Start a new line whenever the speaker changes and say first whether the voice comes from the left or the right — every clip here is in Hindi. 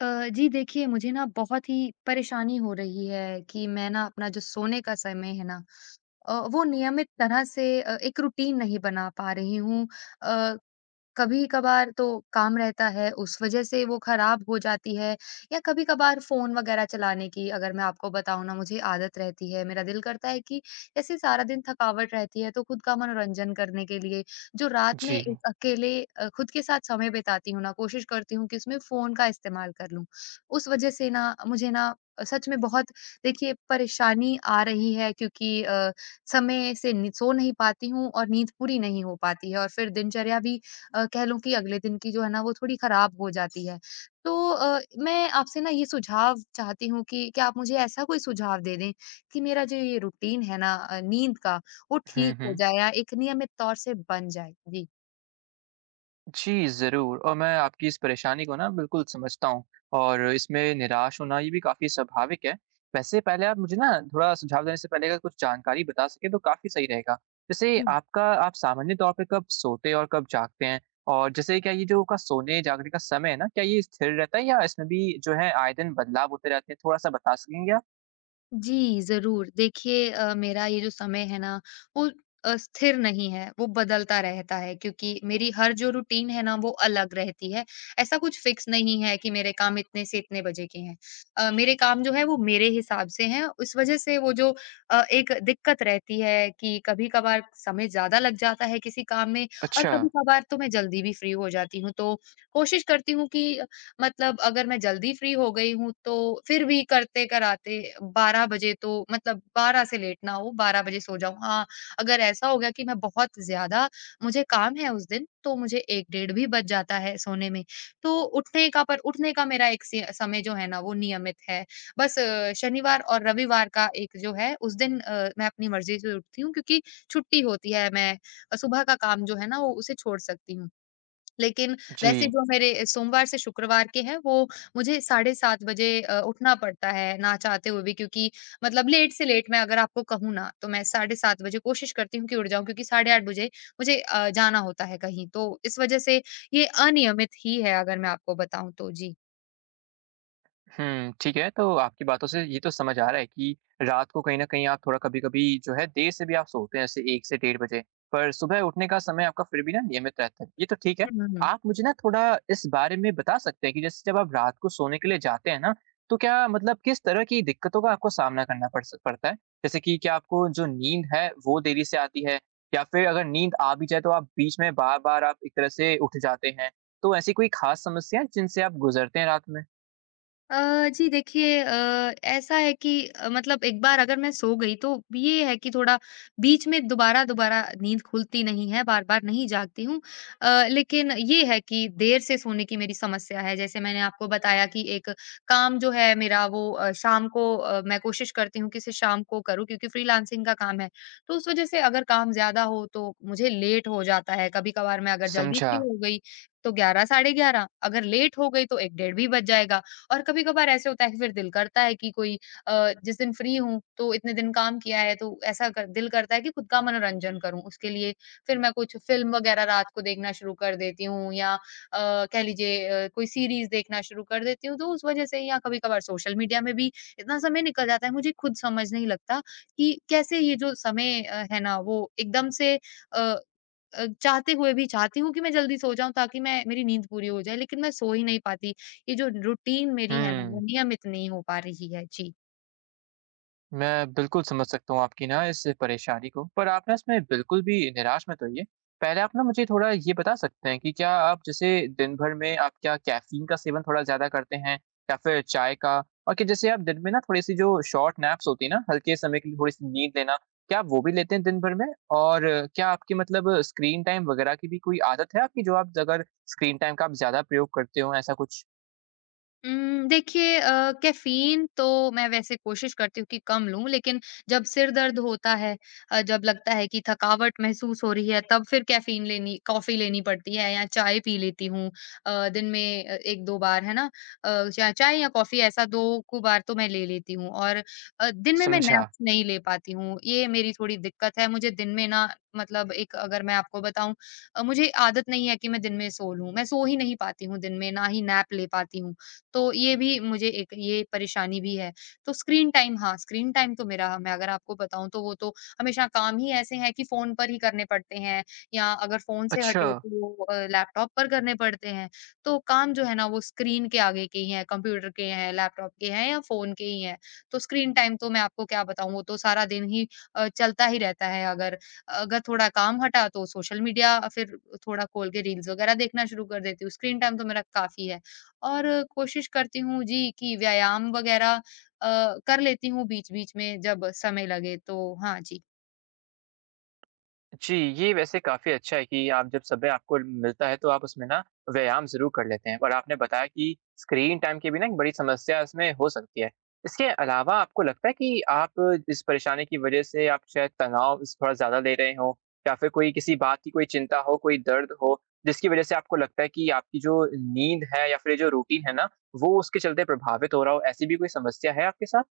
left: जी देखिए मुझे ना बहुत ही परेशानी हो रही है कि मैं ना अपना जो सोने का समय है ना वो नियमित तरह से एक रूटीन नहीं बना पा रही हूँ। कभी-कभार तो काम रहता है, उस वजह से वो खराब हो जाती है या कभी-कभार फ़ोन वगैरह चलाने की अगर मैं आपको बताऊँ ना मुझे आदत रहती है। मेरा दिल करता है कि जैसे सारा दिन थकावट रहती है तो खुद का मनोरंजन करने के लिए जो रात में
right: जी।
left: एक अकेले खुद के साथ समय बिताती हूँ ना, कोशिश करती हूँ कि उसमें फ़ोन का इस्तेमाल कर लूँ। उस वजह से ना मुझे ना सच में बहुत देखिए परेशानी आ रही है क्योंकि समय से नि सो नहीं पाती हूँ और नींद पूरी नहीं हो पाती है और फिर दिनचर्या भी कह लूँ कि अगले दिन की जो है ना वो थोड़ी खराब हो जाती है। तो मैं आपसे ना ये सुझाव चाहती हूँ कि क्या आप मुझे ऐसा कोई सुझाव दे दें कि मेरा जो ये रूटीन है ना नींद का वो
right: हुँ,
left: ठीक हो
right: हुँ।
left: जाए या एक नियमित तौर से बन जाए? जी।
right: जी, ज़रूर, और मैं आपकी इस परेशानी को ना बिल्कुल समझता हूँ और इसमें निराश होना ये भी काफ़ी स्वाभाविक है। वैसे पहले आप मुझे ना थोड़ा सुझाव देने से पहले अगर कुछ जानकारी बता सकें तो काफ़ी सही रहेगा। जैसे आपका आप सामान्य तौर पे कब सोते और कब जागते हैं? और जैसे क्या ये जो आपका सोने-जागने का समय है ना, क्या ये स्थिर रहता है या इसमें भी जो है आए दिन बदलाव होते रहते हैं? थोड़ा-सा बता सकेंगे आप?
left: जी, ज़रूर। देखिए मेरा ये जो समय है ना, वो स्थिर नहीं है, वो बदलता रहता है क्योंकि मेरी हर जो रूटीन है ना, वो अलग रहती है। ऐसा कुछ फ़िक्स नहीं है कि मेरे काम इतने से इतने बजे के हैं। मेरे काम जो है वो मेरे हिसाब से हैं, इस वजह से वो जो एक दिक्कत रहती है कि कभी-कभार समय ज़्यादा लग जाता है किसी काम में और
right: अच्छा,
left: कभी-कभार तो मैं जल्दी भी फ्री हो जाती हूँ। तो कोशिश करती हूँ कि मतलब अगर मैं जल्दी फ्री हो गई हूँ तो फिर भी करते कराते 12 बजे तो मतलब 12 से लेट ना हो 12 बजे सो जाऊँ। हाँ, अगर ऐसा हो गया कि मैं बहुत ज़्यादा मुझे काम है उस दिन तो मुझे 1 डेढ़ भी बज जाता है सोने में। तो उठने का मेरा एक सी समय जो है ना वो नियमित है। बस शनिवार और रविवार का एक जो है उस दिन मैं अपनी मर्ज़ी से उठती हूँ क्योंकि छुट्टी होती है, मैं सुबह का काम जो है ना वो उसे छोड़ सकती हूँ। लेकिन
right: जी।
left: वैसे जो मेरे सोमवार से शुक्रवार के हैं, वो मुझे साढ़े 7 बजे उठना पड़ता है, ना चाहते हुए भी क्योंकि मतलब लेट से लेट मैं अगर आपको कहूँ ना, तो मैं साढ़े 7 बजे कोशिश करती हूँ कि उठ जाऊँ क्योंकि साढ़े 8 बजे मुझे जाना होता है कहीं। तो इस वजह से ये अनियमित ही है अगर मैं आपको बताऊँ तो। जी।
right: हुँ, ठीक है। तो आपकी बातों से ये तो समझ आ रहा है कि रात को कहीं न कहीं आप थोड़ा कभी-कभी जो है देर से भी आप सोते हैं, जैसे 1 से डेढ़ बजे, पर सुबह उठने का समय आपका फिर भी ना नियमित रहता है। ये तो ठीक है।
left: हुँ, हुँ, हुँ।
right: आप मुझे ना थोड़ा इस बारे में बता सकते हैं कि जैसे जब आप रात को सोने के लिए जाते हैं ना, तो क्या मतलब किस तरह की दिक्कतों का आपको सामना करना पड़ता है? जैसे कि क्या आपको जो नींद है, वो देरी से आती है? या फिर अगर नींद आ भी जाए, तो आप बीच में बार-बार आप एक तरह से उठ जाते हैं? तो ऐसी कोई ख़ास समस्या है, जिनसे आप गुज़रते हैं रात में?
left: जी देखिए ऐसा है कि मतलब एक बार अगर मैं सो गई तो ये है कि थोड़ा बीच में दोबारा-दोबारा नींद खुलती नहीं है, बार-बार नहीं जागती हूँ। लेकिन ये है कि देर से सोने की मेरी समस्या है। जैसे मैंने आपको बताया कि एक काम जो है मेरा वो शाम को मैं कोशिश करती हूँ कि इसे शाम को करूँ क्योंकि फ्रीलांसिंग का काम है। तो उस वजह से अगर काम ज़्यादा हो तो मुझे लेट हो जाता है। कभी-कभार मैं अगर जल्दी
right: समझा।
left: फ्री हो गई तो 11 साढ़े 11 अगर लेट हो गई तो 1 डेढ़ भी बज जाएगा। और कभी-कभार ऐसे होता है कि फिर दिल करता है कि कोई जिस दिन फ्री हूँ, तो इतने दिन काम किया है, तो ऐसा कर दिल करता है कि खुद का मनोरंजन करूँ। उसके लिए फिर मैं कुछ फ़िल्म वगैरह रात को देखना शुरू कर देती हूँ या कह लीजिए कोई सीरीज़ देखना शुरू कर देती हूँ, तो उस वजह से या कभी-कभार सोशल मीडिया में भी इतना समय निकल जाता है, मुझे खुद समझ नहीं लगता कि कैसे ये जो समय है ना, वो एकदम से अ, चाहते हुए भी चाहती हूँ कि मैं जल्दी सो जाऊँ ताकि मैं मेरी नींद पूरी हो जाए, लेकिन मैं सो ही नहीं पाती। ये जो रूटीन मेरी है ना, वो
right: हुँ।
left: नियमित नहीं हो पा रही है। जी।
right: मैं बिल्कुल समझ सकता हूँ आपकी ना इस परेशानी को, पर आप ना इसमें बिल्कुल भी निराश मत होइए। पहले आप ना मुझे थोड़ा ये बता सकते हैं कि क्या आप जैसे दिन भर में आप क्या कैफ़ीन का सेवन थोड़ा ज़्यादा करते हैं या फिर चाय का? और क्या जैसे आप दिन में ना थोड़ी-सी जो शॉर्ट नैप्स होती है ना, हल्के समय के लिए थोड़ी-सी नींद लेना, क्या आप वो भी लेते हैं दिन भर में? और क्या आपकी मतलब स्क्रीन टाइम वगैरह की भी कोई आदत है, आपकी जो आप अगर स्क्रीन टाइम का आप ज़्यादा प्रयोग करते हो, ऐसा कुछ?
left: देखिए कैफ़ीन तो मैं वैसे कोशिश करती हूँ कि कम लूँ, लेकिन जब सिर दर्द होता है, जब लगता है कि थकावट महसूस हो रही है, तब फिर कैफ़ीन लेनी कॉफ़ी लेनी पड़ती है या चाय पी लेती हूँ। दिन में 1-2 बार, है ना? चा चाय या कॉफ़ी ऐसा 2 को बार तो मैं ले लेती हूँ और दिन में मैं
right: समझा।
left: नैप्स नहीं ले पाती हूँ, ये मेरी थोड़ी दिक्कत है। मुझे दिन में ना मतलब एक अगर मैं आपको बताऊँ मुझे आदत नहीं है कि मैं दिन में सो लूँ, मैं सो ही नहीं पाती हूँ दिन में, ना ही नैप ले पाती हूँ। तो ये भी मुझे एक ये परेशानी भी है। तो स्क्रीन टाइम, हाँ, स्क्रीन टाइम तो मेरा, मैं अगर आपको बताऊँ तो वो तो हमेशा काम ही ऐसे हैं कि फ़ोन पर ही करने पड़ते हैं या अगर फ़ोन से
right: अच्छा।
left: हटे तो लैपटॉप पर करने पड़ते हैं। तो काम जो है ना वो स्क्रीन के आगे के ही हैं, कंप्यूटर के हैं, लैपटॉप के हैं या फ़ोन के ही हैं। तो स्क्रीन टाइम तो मैं आपको क्या बताऊँ, वो तो सारा दिन ही चलता ही रहता है। अगर अगर थोड़ा काम हटा तो सोशल मीडिया फिर थोड़ा खोल के रील्स वगैरह देखना शुरू कर देती हूँ। स्क्रीन टाइम तो मेरा काफ़ी है। और कोशिश करती हूँ जी कि व्यायाम वगैरह कर लेती हूँ बीच-बीच में जब समय लगे तो। हाँ जी।
right: जी, ये वैसे काफ़ी अच्छा है कि आप जब समय आपको मिलता है तो आप उसमें ना व्यायाम ज़रूर कर लेते हैं, और आपने बताया कि स्क्रीन टाइम की भी ना एक बड़ी समस्या इसमें हो सकती है। इसके अलावा आपको लगता है कि आप इस परेशानी की वज़ह से आप शायद तनाव इस थोड़ा ज़्यादा ले रहे हों, या फिर कोई किसी बात की कोई चिंता हो, कोई दर्द हो, जिसकी वज़ह से आपको लगता है कि आपकी जो नींद है या फिर ये जो रूटीन है ना, वो उसके चलते प्रभावित हो रहा हो, ऐसी भी कोई समस्या है आपके साथ?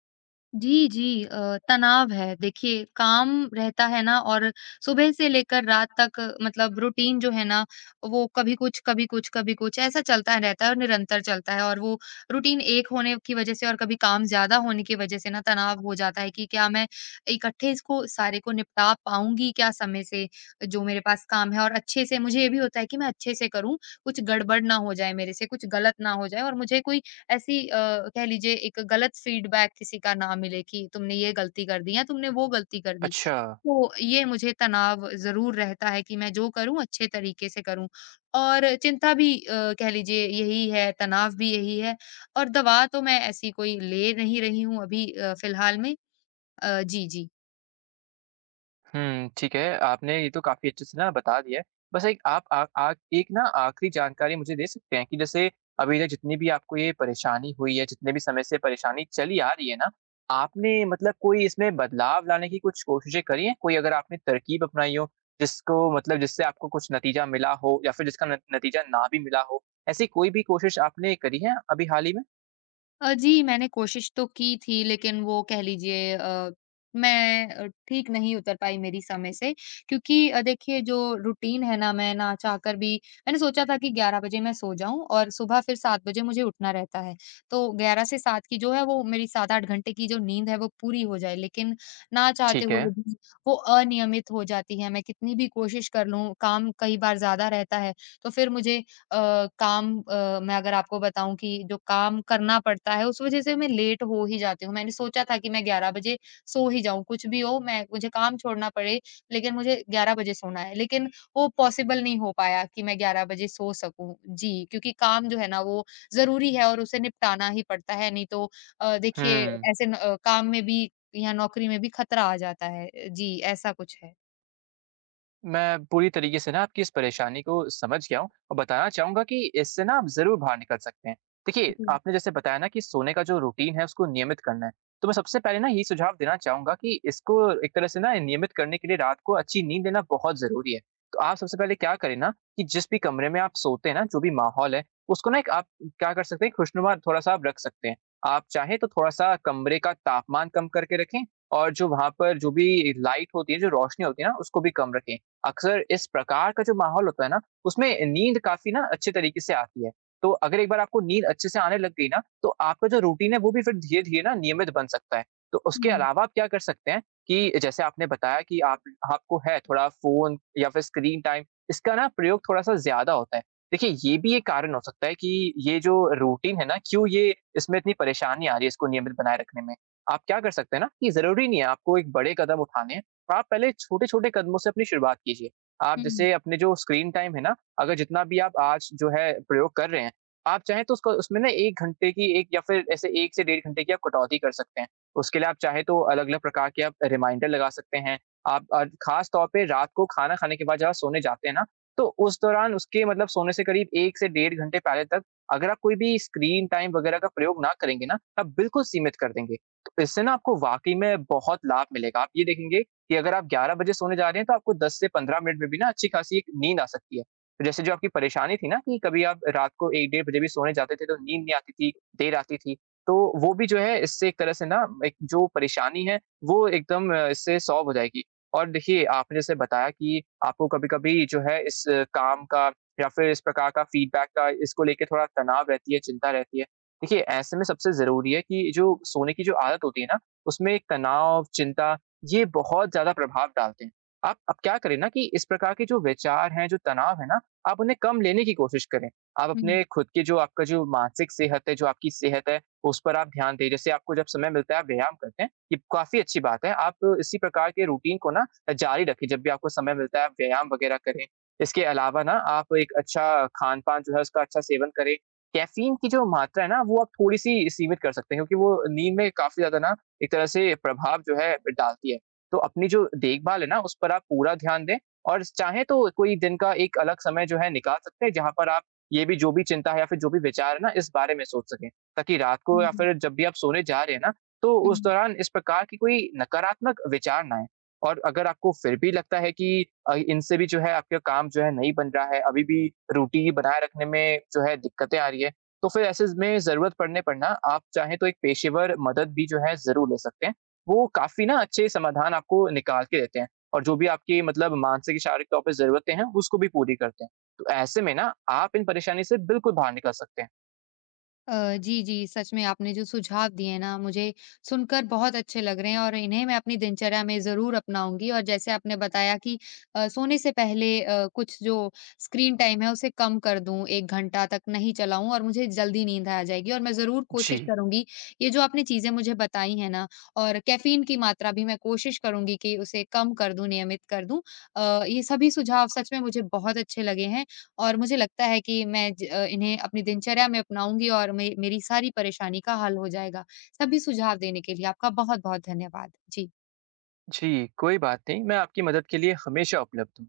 left: जी, जी। तनाव है। देखिए काम रहता है ना और सुबह से लेकर रात तक मतलब रूटीन जो है ना, वो कभी कुछ, कभी कुछ, कभी कुछ ऐसा चलता रहता है और निरंतर चलता है और वो रूटीन एक होने की वज़ह से और कभी काम ज़्यादा होने की वज़ह से ना तनाव हो जाता है कि क्या मैं इकट्ठे इसको सारे को निपटा पाऊँगी क्या समय से, जो मेरे पास काम है और अच्छे से। मुझे ये भी होता है कि मैं अच्छे से करूँ, कुछ गड़बड़ ना हो जाए मेरे से, कुछ गलत ना हो जाए और मुझे कोई ऐसी कह लीजिए एक गलत फीडबैक किसी का ना मिले कि तुमने ये गलती कर दी या तुमने वो गलती कर दी।
right: अच्छा।
left: तो ये मुझे तनाव ज़रूर रहता है कि मैं जो करूँ अच्छे तरीके से करूँ। और चिंता भी कह लीजिए यही है, तनाव भी यही है और दवा तो मैं ऐसी कोई ले नहीं रही हूँ अभी फ़िलहाल में। जी, जी।
right: हुँ, ठीक है। आपने ये तो काफ़ी अच्छे से ना बता दिया है। बस एक आप आ आ एक ना आखिरी जानकारी मुझे दे सकते हैं कि जैसे अभी तक जितनी भी आपको ये परेशानी हुई है, जितने भी समय से परेशानी चली आ रही है ना, आपने मतलब कोई इसमें बदलाव लाने की कुछ कोशिशें करी हैं? कोई अगर आपने तरकीब अपनाई हो, जिसको मतलब जिससे आपको कुछ नतीजा मिला हो या फिर जिसका न नतीजा ना भी मिला हो, ऐसी कोई भी कोशिश आपने करी है अभी हाल ही में?
left: जी, मैंने कोशिश तो की थी लेकिन वो कह लीजिए, मैं ठीक नहीं उतर पाई मेरी समय से क्योंकि देखिए जो रूटीन है ना, मैं ना चाहकर भी मैंने सोचा था कि 11 बजे मैं सो जाऊँ और सुबह फिर 7 बजे मुझे उठना रहता है। तो 11 से 7 की जो है वो मेरी 7-8 घंटे की जो नींद है वो पूरी हो जाए, लेकिन ना चाहते
right: ठीक है।
left: हुए भी वो अनियमित हो जाती है। मैं कितनी भी कोशिश कर लूँ, काम कई बार ज़्यादा रहता है, तो फिर मुझे काम मैं अगर आपको बताऊँ कि जो काम करना पड़ता है, उस वज़ह से मैं लेट हो ही जाती हूँ। मैंने सोचा था कि मैं 11 बजे सो ही जाऊँ, कुछ भी हो, मैं मुझे काम छोड़ना पड़े, लेकिन मुझे 11 बजे सोना है। लेकिन वो पॉसिबल नहीं हो पाया कि मैं 11 बजे सो सकूँ। जी, क्योंकि काम जो है ना वो ज़रूरी है और उसे निपटाना ही पड़ता है, नहीं तो देखिए
right: हुँ।
left: ऐसे न काम में भी या नौकरी में भी खतरा आ जाता है। जी, ऐसा कुछ है।
right: मैं पूरी तरीके से ना आपकी इस परेशानी को समझ गया हूँ और बताना चाहूंगा कि इससे ना आप जरूर बाहर निकल सकते हैं। देखिए,
left: जी।
right: आपने जैसे बताया ना कि सोने का जो रूटीन है उसको नियमित करना है, तो मैं सबसे पहले ना ये सुझाव देना चाहूंगा कि इसको एक तरह से ना नियमित करने के लिए रात को अच्छी नींद लेना बहुत जरूरी है। तो आप सबसे पहले क्या करें ना, कि जिस भी कमरे में आप सोते हैं ना, जो भी माहौल है उसको ना, एक आप क्या कर सकते हैं, खुशनुमा थोड़ा सा आप रख सकते हैं। आप चाहें तो थोड़ा सा कमरे का तापमान कम करके रखें, और जो वहां पर जो भी लाइट होती है, जो रोशनी होती है ना, उसको भी कम रखें। अक्सर इस प्रकार का जो माहौल होता है ना, उसमें नींद काफ़ी ना अच्छे तरीके से आती है। तो अगर एक बार आपको नींद अच्छे से आने लग गई ना, तो आपका जो रूटीन है वो भी फिर धीरे-धीरे ना नियमित बन सकता है। तो उसके
left: हुँ,
right: अलावा आप क्या कर सकते हैं, कि जैसे आपने बताया कि आप आपको है थोड़ा फ़ोन या फिर स्क्रीन टाइम, इसका ना प्रयोग थोड़ा-सा ज़्यादा होता है। देखिए, ये भी एक कारण हो सकता है कि ये जो रूटीन है ना, क्यों ये इसमें इतनी परेशानी आ रही है इसको नियमित बनाए रखने में। आप क्या कर सकते हैं ना, कि ज़रूरी नहीं है आपको एक बड़े कदम उठाने हैं। आप पहले छोटे-छोटे कदमों से अपनी शुरुआत कीजिए। आप
left: हुँ,
right: जैसे अपने जो स्क्रीन टाइम है ना, अगर जितना भी आप आज जो है प्रयोग कर रहे हैं, आप चाहें तो उसको उसमें ना 1 घंटे की एक या फिर ऐसे 1 से डेढ़ घंटे की आप कटौती कर सकते हैं। उसके लिए आप चाहें तो अलग-अलग प्रकार के आप रिमाइंडर लगा सकते हैं। आप ख़ास तौर पे रात को खाना खाने के बाद जब आप सोने जाते हैं ना, तो उस दौरान उसके मतलब सोने से करीब 1 से डेढ़ घंटे पहले तक अगर आप कोई भी स्क्रीन टाइम वगैरह का प्रयोग ना करेंगे ना, आप बिल्कुल सीमित कर देंगे। तो इससे ना आपको वाक़ई में बहुत लाभ मिलेगा। आप ये देखेंगे कि अगर आप 11 बजे सोने जा रहे हैं तो आपको 10 से 15 मिनट में भी ना अच्छी खासी एक नींद आ सकती है। तो जैसे जो आपकी परेशानी थी ना कि कभी आप रात को 1 डेढ़ बजे भी सोने जाते थे तो नींद नहीं आती थी, देर आती थी। तो वो भी जो है इससे एक तरह से ना एक जो परेशानी है वो एकदम इससे सॉल्व हो जाएगी। और देखिए, आपने जैसे बताया कि आपको कभी-कभी जो है इस काम का या फिर इस प्रकार का फीडबैक का, इसको लेके थोड़ा तनाव रहती है, चिंता रहती है। देखिए, ऐसे में सबसे ज़रूरी है कि जो सोने की जो आदत होती है ना, उसमें तनाव, चिंता ये बहुत ज़्यादा प्रभाव डालते हैं। आप क्या करें ना, कि इस प्रकार के जो विचार हैं, जो तनाव है ना, आप उन्हें कम लेने की कोशिश करें। आप
left: हुँ,
right: अपने खुद के जो आपका जो मानसिक सेहत है, जो आपकी सेहत है, उस पर आप ध्यान दें। जैसे आपको जब समय मिलता है, आप व्यायाम करते हैं, ये काफ़ी अच्छी बात है। आप इसी प्रकार के रूटीन को ना जारी रखें, जब भी आपको समय मिलता है, आप व्यायाम वगैरह करें। इसके अलावा ना आप एक अच्छा खान-पान जो है, उसका अच्छा सेवन करें। कैफ़ीन की जो मात्रा है ना, वो आप थोड़ी-सी सीमित कर सकते हैं, क्योंकि वो नींद में काफ़ी ज़्यादा ना एक तरह से प्रभाव जो है डालती है। तो अपनी जो देखभाल है ना, उस पर आप पूरा ध्यान दें, और चाहें तो कोई दिन का एक अलग समय जो है निकाल सकते हैं, जहाँ पर आप ये भी जो भी चिंता है या फिर जो भी विचार है ना, इस बारे में सोच सकें। ताकि रात को
left: हुँ,
right: या
left: हुँ,
right: फिर जब भी आप सोने जा रहे हैं ना, तो उस
left: हुँ।
right: दौरान इस प्रकार की कोई नकारात्मक विचार ना आएँ। और अगर आपको फिर भी लगता है कि इनसे भी जो है आपका काम जो है नहीं बन रहा है, अभी भी रूटीन बनाए रखने में जो है दिक्कतें आ रही है, तो फिर ऐसे में ज़रूरत पड़ने पर ना आप चाहें तो एक पेशेवर मदद भी जो है ज़रूर ले सकते हैं। वो काफ़ी ना अच्छे समाधान आपको निकाल के देते हैं, और जो भी आपकी मतलब मानसिक, शारीरिक तौर पे ज़रूरतें हैं, उसको भी पूरी करते हैं। तो ऐसे में ना आप इन परेशानी से बिल्कुल बाहर निकल सकते हैं।
left: जी, जी, सच में आपने जो सुझाव दिए हैं ना, मुझे सुनकर बहुत अच्छे लग रहे हैं और इन्हें मैं अपनी दिनचर्या में ज़रूर अपनाऊँगी। और जैसे आपने बताया कि सोने से पहले कुछ जो स्क्रीन टाइम है, उसे कम कर दूँ, 1 घंटा तक नहीं चलाऊँ और मुझे जल्दी नींद आ जाएगी और मैं ज़रूर
right: जी,
left: कोशिश करूँगी, ये जो आपने चीज़ें मुझे बताई हैं ना, और कैफ़ीन की मात्रा भी मैं कोशिश करूँगी कि उसे कम कर दूँ, नियमित कर दूँ। ये सभी सुझाव सच में मुझे बहुत अच्छे लगे हैं और मुझे लगता है कि मैं इन्हें अपनी दिनचर्या में अपनाऊँगी और मे मेरी सारी परेशानी का हल हो जाएगा। सभी सुझाव देने के लिए आपका बहुत-बहुत धन्यवाद। जी।
right: जी, कोई बात नहीं, मैं आपकी मदद के लिए हमेशा उपलब्ध हूँ।